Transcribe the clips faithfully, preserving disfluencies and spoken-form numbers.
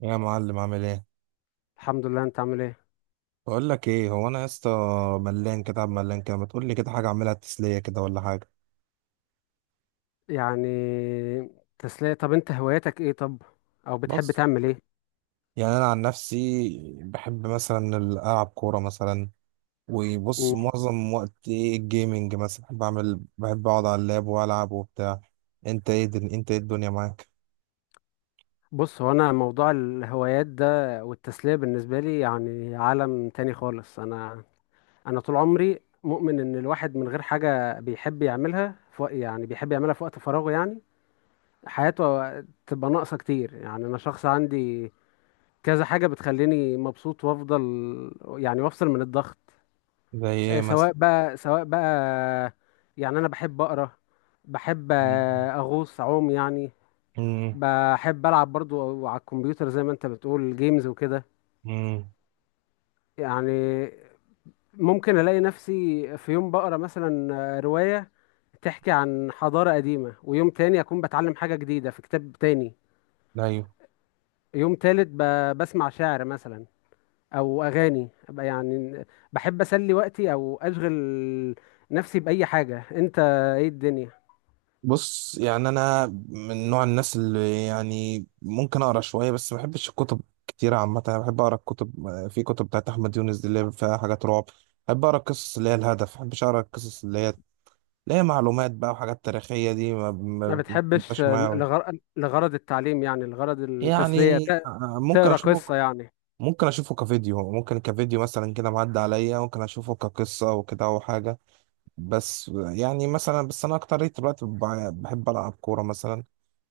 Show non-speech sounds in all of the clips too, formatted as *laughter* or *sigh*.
يا معلم، عامل ايه؟ الحمد لله، انت عامل ايه؟ بقول لك ايه، هو انا يا اسطى ملان كده، عم ملان كده، ما تقول لي كده حاجه اعملها تسليه كده، ولا حاجه؟ يعني تسلية. طب انت هواياتك ايه؟ طب، او بتحب بص، تعمل ايه؟ يعني انا عن نفسي بحب مثلا العب كوره مثلا. وبص، مم. معظم وقت ايه، الجيمنج مثلا، بحب اعمل بحب اقعد على اللاب والعب وبتاع. انت ايه دل... انت ايه الدنيا معاك؟ بص، هو انا موضوع الهوايات ده والتسلية بالنسبة لي يعني عالم تاني خالص. انا انا طول عمري مؤمن ان الواحد من غير حاجة بيحب يعملها في وق- يعني بيحب يعملها في وقت فراغه، يعني حياته تبقى ناقصة كتير. يعني انا شخص عندي كذا حاجة بتخليني مبسوط وافضل يعني، وافصل من الضغط. زي ايه آه، مثلا؟ سواء بقى سواء بقى، يعني انا بحب اقرا، بحب آه، اغوص اعوم يعني. امم. بحب العب برضو على الكمبيوتر زي ما انت بتقول جيمز وكده. امم. يعني ممكن الاقي نفسي في يوم بقرا مثلا آه، رواية تحكي عن حضارة قديمة، ويوم تاني اكون بتعلم حاجة جديدة في كتاب تاني. ايوه. يوم تالت ب- بسمع شعر مثلا او اغاني أبقى يعني. بحب اسلي وقتي او اشغل نفسي باي حاجة. انت ايه الدنيا؟ بص، يعني انا من نوع الناس اللي يعني ممكن اقرا شويه، بس ما بحبش الكتب كتير عامه. انا بحب اقرا الكتب، في كتب بتاعت احمد يونس دي اللي هي فيها حاجات رعب. بحب اقرا القصص اللي هي الهدف، ما بحبش اقرا القصص اللي هي اللي هي معلومات بقى، وحاجات تاريخيه دي، ما ما ما- ما بتحبش بتبقاش معايا أوي. لغر... لغرض التعليم، يعني لغرض التسلية يعني ت- ممكن تقرا اشوفه قصة يعني. ممكن اشوفه كفيديو ممكن كفيديو مثلا كده، معدي عليا، ممكن اشوفه كقصه وكده او حاجه. بس يعني مثلا، بس انا اكتر دلوقتي بع- بحب العب كوره مثلا.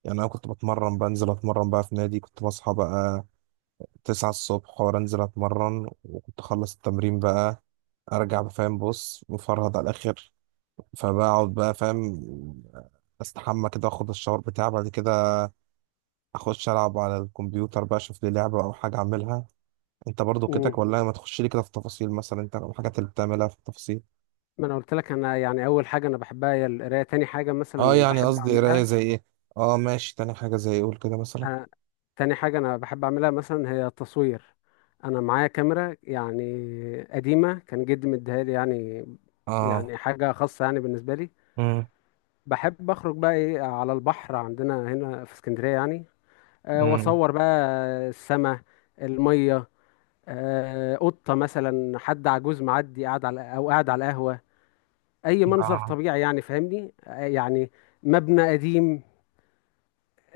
يعني انا كنت بتمرن، بنزل اتمرن بقى في نادي، كنت بصحى بقى تسعة الصبح وانزل اتمرن، وكنت اخلص التمرين بقى ارجع بقى، فاهم؟ بص، مفرهد على الاخر. فبقعد بقى فاهم، استحمى كده، اخد الشاور بتاعي، بعد كده اخش العب على الكمبيوتر بقى، اشوف لي لعبة او حاجة اعملها. انت برضو كده، امم، ولا ما تخش لي كده في التفاصيل؟ مثلا انت الحاجات اللي بتعملها في التفاصيل؟ ما انا قلت لك، انا يعني اول حاجة انا بحبها هي القراية. تاني حاجة اه، مثلا يعني بحب قصدي قراية اعملها، زي ايه؟ اه ماشي، تاني حاجة زي ايه؟ قول كده مثلا. أنا... تاني حاجة انا بحب اعملها مثلا هي التصوير. انا معايا كاميرا يعني قديمة، كان جدي مديها لي، يعني اه. يعني حاجة خاصة يعني بالنسبة لي. امم. بحب اخرج بقى ايه على البحر، عندنا هنا في اسكندرية يعني. أه، امم. واصور بقى السماء، المية، آه، قطة مثلا، حد عجوز معدي قاعد على أو قاعد على القهوة، أي منظر آه. طبيعي يعني، فاهمني؟ آه، يعني مبنى قديم،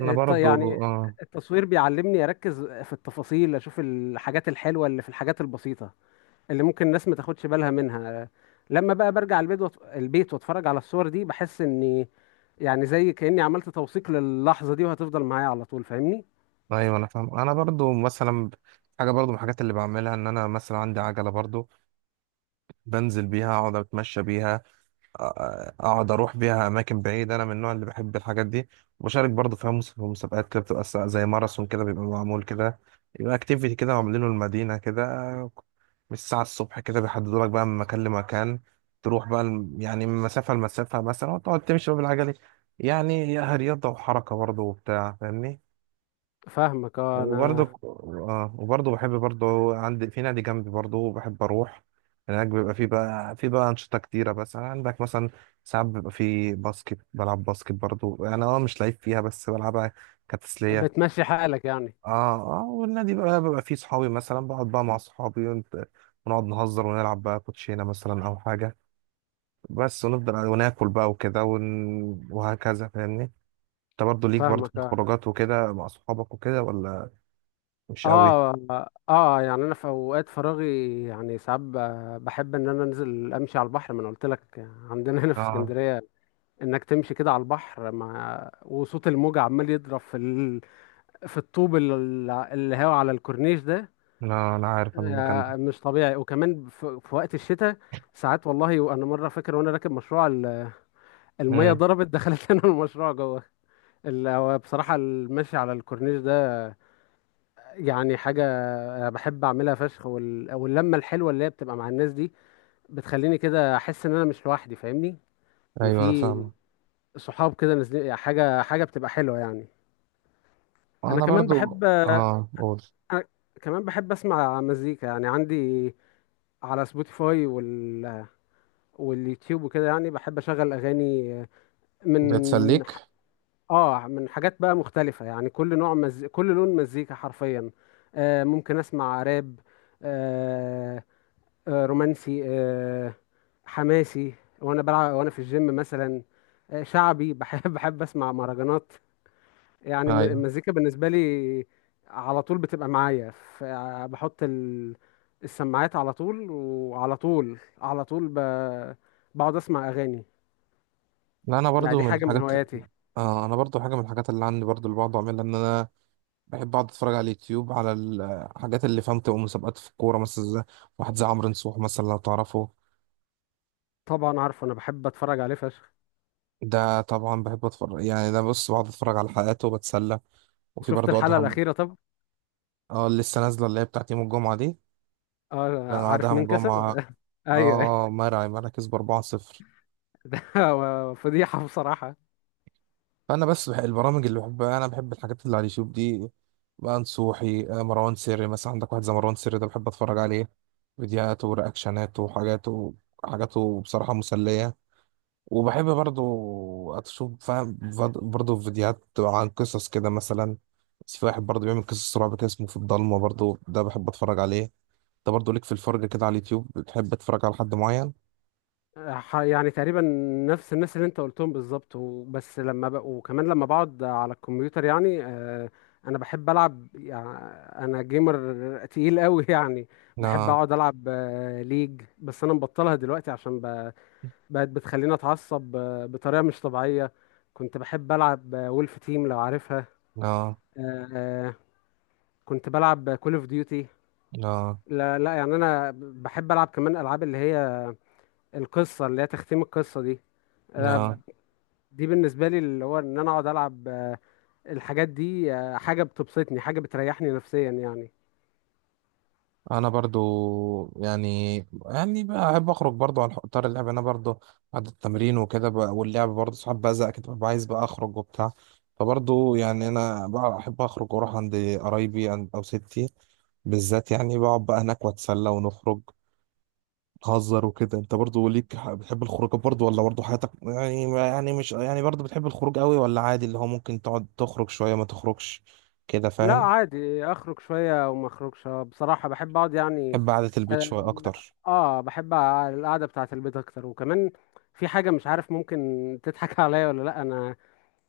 انا ط- برضو يعني اه. التصوير بيعلمني أركز في التفاصيل، أشوف الحاجات الحلوة اللي في الحاجات البسيطة اللي ممكن الناس ما تاخدش بالها منها. آه، لما بقى برجع البيت وأت- البيت، واتفرج على الصور دي، بحس إني يعني زي كأني عملت توثيق للحظة دي، وهتفضل معايا على طول، فاهمني؟ ايوه انا فاهم، انا برضو مثلا حاجه برضو من الحاجات اللي بعملها ان انا مثلا عندي عجله برضو، بنزل بيها اقعد اتمشى بيها. أ- اقعد اروح بيها اماكن بعيده، انا من النوع اللي بحب الحاجات دي. وبشارك برضو فيها، مس- في مسابقات كده، بتبقى س- زي ماراثون كده بيبقى معمول كده. يبقى اكتيفيتي كده عاملينه المدينه كده، من الساعه الصبح كده بيحددوا لك بقى من مكان لمكان، تروح بقى الم- يعني من مسافه لمسافه مثلا، وتقعد تمشي بقى بالعجله. يعني هي رياضه وحركه برضو وبتاع، فاهمني؟ فاهمك اه، وبرضه انا اه، وبرضه بحب برضه، عندي في نادي جنبي برضه بحب اروح هناك. بيبقى في بقى في بقى انشطه كتيره، بس يعني عندك مثلا ساعات بيبقى في باسكت، بلعب باسكت برضه انا، اه مش لعيب فيها بس بلعبها كتسليه. بتمشي حالك يعني. اه. اه، والنادي بقى بيبقى فيه صحابي مثلا، بقعد بقى مع صحابي ونت- ونقعد نهزر ونلعب بقى كوتشينه مثلا او حاجه بس، ونفضل وناكل بقى وكده ون... وهكذا، فاهمني؟ انت برضه ليك برضه في فاهمك اه، الخروجات وكده مع صحابك وكده، ولا مش قوي؟ اه، اه يعني انا في اوقات فراغي يعني، ساعات ب- بحب ان انا انزل امشي على البحر. ما انا قلت لك عندنا هنا في اه. اسكندريه، انك تمشي كده على البحر مع وصوت الموج عمال يضرب في ال... في الطوب ال- اللي هو على الكورنيش ده، انا انا عارف أنا المكان ده. آه مش طبيعي. وكمان في... في وقت الشتاء، ساعات والله، وانا مره فاكر وانا راكب مشروع ال- الميه امم. ضربت دخلت *laughs* لنا المشروع جوه. ال... هو بصراحه المشي على الكورنيش ده يعني حاجة بحب أعملها فشخ. وال... واللمة الحلوة اللي هي بتبقى مع الناس دي بتخليني كده أحس إن أنا مش لوحدي، فاهمني؟ إن ايوه انا في فاهمه. صحاب كده نازلين حاجة، حاجة بتبقى حلوة يعني. أنا انا كمان برضو بحب أنا اه، قول. كمان بحب أسمع مزيكا يعني. عندي على سبوتيفاي وال... واليوتيوب وكده، يعني بحب أشغل أغاني بتسليك؟ من ح- آه من حاجات بقى مختلفة، يعني كل نوع مز... كل لون مزيكا حرفيا. آه ممكن أسمع راب، آه، آه، رومانسي، آه، حماسي وانا بلعب وانا في الجيم مثلا، آه، شعبي، بحب *laughs* بحب اسمع مهرجانات. يعني الم- ايوه. المزيكا بالنسبه لي على طول بتبقى معايا. ف- بحط ال- السماعات، على طول وعلى طول على طول ب- بقعد اسمع اغاني لا. انا يعني. برضو دي من حاجه من الحاجات، هواياتي. آه انا برضو حاجه من الحاجات اللي عندي برضو اللي بقعد اعملها، ان انا بحب اقعد اتفرج على اليوتيوب، على الحاجات اللي فهمت مسابقات في الكوره مثلا، زي واحد زي عمرو نصوح مثلا لو تعرفه. طبعا عارفه، انا بحب اتفرج عليه فشخ. ده طبعا بحب اتفرج، يعني ده بص، بقعد اتفرج على حلقاته وبتسلى. وفي شفت برضو الحلقه ادهم. الاخيره؟ طب، اه اللي لسه نازله اللي هي بتاعت يوم الجمعه دي. اه انا عارف ادهم مين كسب؟ جمعه، *laughs* ايوه اه، مرعي مرعي كسب اربعه صفر. *laughs* ده فضيحه بصراحه. فانا بس بح... البرامج اللي بحبها، انا بحب الحاجات اللي على اليوتيوب دي بقى، نصوحي، آه، مروان سري مثلا. عندك واحد زي مروان سري ده بحب اتفرج عليه، فيديوهاته ورياكشناته وحاجاته، حاجاته بصراحة مسلية. وبحب برضو اشوف فاهم فد- برضو فيديوهات عن قصص كده مثلا. في واحد برضو بيعمل قصص رعب كده اسمه في الضلمة، برضو ده بحب اتفرج عليه. ده برضو ليك في الفرجة كده على اليوتيوب، بتحب تتفرج على حد معين؟ ح- يعني تقريبا نفس الناس اللي انت قلتهم بالظبط و- بس لما ب... وكمان لما بقعد على الكمبيوتر يعني. آه، انا بحب العب يعني، انا جيمر تقيل قوي *laughs* يعني. بحب لا. اقعد العب آه، ليج، بس انا مبطلها دلوقتي عشان ب... بقت بتخليني اتعصب آه، بطريقة مش طبيعية. كنت بحب العب آه، وولف تيم، لو عارفها. لا. آه، آه، كنت بلعب كول اوف ديوتي. لا. لا لا، يعني انا بحب العب كمان العاب اللي هي القصة، اللي هي تختيم القصة دي. آه، لا. دي بالنسبة لي اللي هو ان انا اقعد العب آه، الحاجات دي، آه، حاجة بتبسطني، حاجة بتريحني نفسيا يعني. انا برضو يعني، يعني بحب اخرج برضو على اطار اللعب، انا برضو بعد التمرين وكده ب- واللعب برضو ساعات بزهق كده، ببقى عايز بقى اخرج وبتاع. فبرضو يعني انا بقى احب اخرج واروح عند قرايبي، عند- او ستي بالذات، يعني بقعد بقى هناك واتسلى ونخرج نهزر وكده. انت برضو ليك ح- بتحب الخروج برضو، ولا برضو حياتك يعني، يعني مش يعني برضو بتحب الخروج قوي، ولا عادي اللي هو ممكن تقعد تخرج شوية ما تخرجش كده، لا فاهم؟ عادي، اخرج شوية وما اخرجش. آه، بصراحة بحب اقعد يعني. بحب قعدة البيت شوية اه، اكتر. آه، بحب ع- القعدة بتاعة البيت اكتر. وكمان في حاجة مش عارف ممكن تضحك *laughs* عليا ولا لا. انا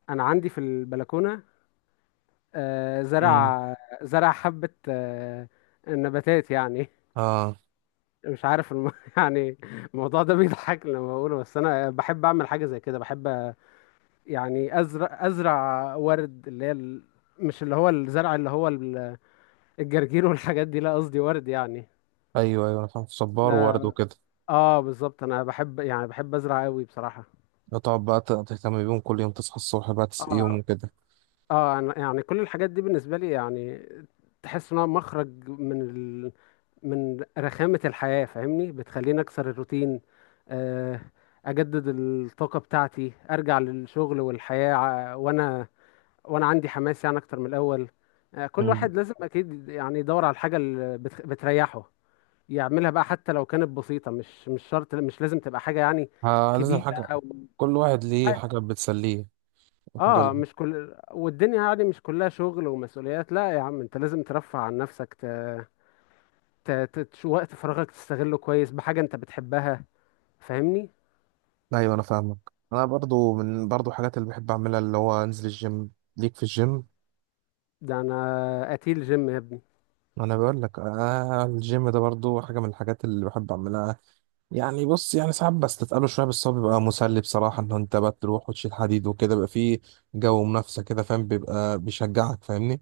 انا عندي في البلكونة آه، مم. زرع، زرع حبة آه، نباتات يعني. اه. مش عارف الم... *laughs* يعني الموضوع ده بيضحك لما بقوله، بس انا بحب اعمل حاجة زي كده. بحب يعني ازرع ازرع ورد، اللي هي ال... مش اللي هو الزرع اللي هو ال- الجرجير والحاجات دي، لا قصدي ورد يعني. ايوه ايوه انا فاهم، صبار وورد لا وكده. اه بالظبط، انا بحب يعني، بحب ازرع قوي بصراحة. تقعد بقى ت- تهتم بيهم كل يوم، تصحى الصبح بقى تسقيهم اه، وكده. اه، أنا يعني كل الحاجات دي بالنسبة لي يعني تحس انها مخرج من ال... من رخامة الحياة، فاهمني؟ بتخليني اكسر الروتين، آه اجدد الطاقة بتاعتي، ارجع للشغل والحياة ع- وانا وانا عندي حماس يعني اكتر من الاول. آه، كل مم. واحد لازم اكيد يعني يدور على الحاجه اللي بت- بتريحه يعملها بقى، حتى لو كانت بسيطه. مش مش شرط، مش لازم تبقى حاجه يعني آه لازم كبيره حاجة. او كل واحد ليه عادي. حاجة بتسليه وحاجة اه ل- مش كل والدنيا يعني مش كلها شغل ومسؤوليات، لا يا عم، انت لازم ترفه عن نفسك، ت... ت... ت... تش- وقت فراغك تستغله كويس بحاجه انت بتحبها، فاهمني؟ ايوه انا فاهمك. انا برضو من برضو حاجات اللي بحب اعملها اللي هو انزل الجيم. ليك في الجيم؟ ده انا قتيل جيم يا ابني. انا بقول لك آه، الجيم ده برضو حاجة من الحاجات اللي بحب اعملها. يعني بص يعني ساعات بستثقله شوية، بس هو بيبقى مسلي بصراحة، ان انت بقى تروح وتشيل حديد وكده، بيبقى فيه جو منافسة كده فاهم، بيبقى بيشجعك، فاهمني؟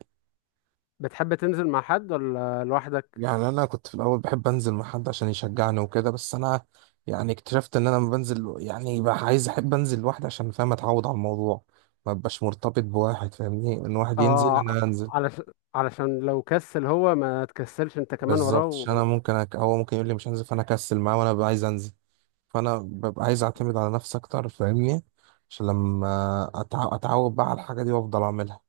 بتحب تنزل مع حد ولا لوحدك؟ يعني انا كنت في الاول بحب انزل مع حد عشان يشجعني وكده، بس انا يعني اكتشفت ان انا لما بنزل يعني بقى عايز، احب انزل لوحدي، عشان فاهم اتعود على الموضوع، ما ببقاش مرتبط بواحد، فاهمني؟ ان واحد ينزل اه، انا انزل. علشان علشان لو كسل هو ما تكسلش انت كمان وراه بالظبط، عشان انا و... ممكن أك... هو ممكن يقول لي مش هنزل فانا اكسل معاه، وانا ببقى عايز انزل. فانا ببقى عايز اعتمد على نفسي اكتر، فاهمني؟ عشان لما أتع... اتعود بقى على الحاجه دي وافضل اعملها.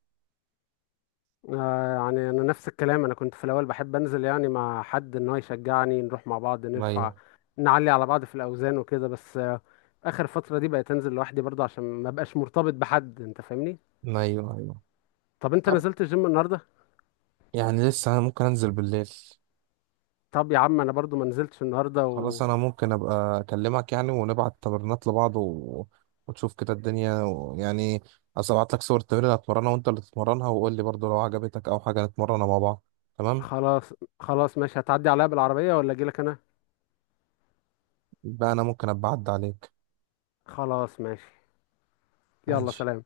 آه يعني انا نفس الكلام، انا كنت في الاول بحب انزل يعني مع حد ان هو يشجعني، نروح مع بعض نرفع ايوه. نعلي على بعض في الاوزان وكده، بس آه اخر فترة دي بقيت انزل لوحدي برضه عشان ما بقاش مرتبط بحد، انت فاهمني؟ ايوه. ايوه. طب انت طب نزلت الجيم النهارده؟ يعني لسه، انا ممكن انزل بالليل. طب يا عم انا برضه ما نزلتش النهارده. خلاص، انا ممكن ابقى اكلمك يعني، ونبعت تمرينات لبعض، و... وتشوف كده الدنيا، و... يعني أصل ابعت لك صور التمرين اللي هتمرنها، وانت اللي تتمرنها، وقول لي برضو لو عجبتك او حاجه نتمرنها مع بعض، تمام؟ وخلاص، خلاص ماشي، هتعدي عليا بالعربية ولا اجيلك انا؟ يبقى انا ممكن ابقى اعدي عليك. خلاص ماشي. يلا ماشي. سلام.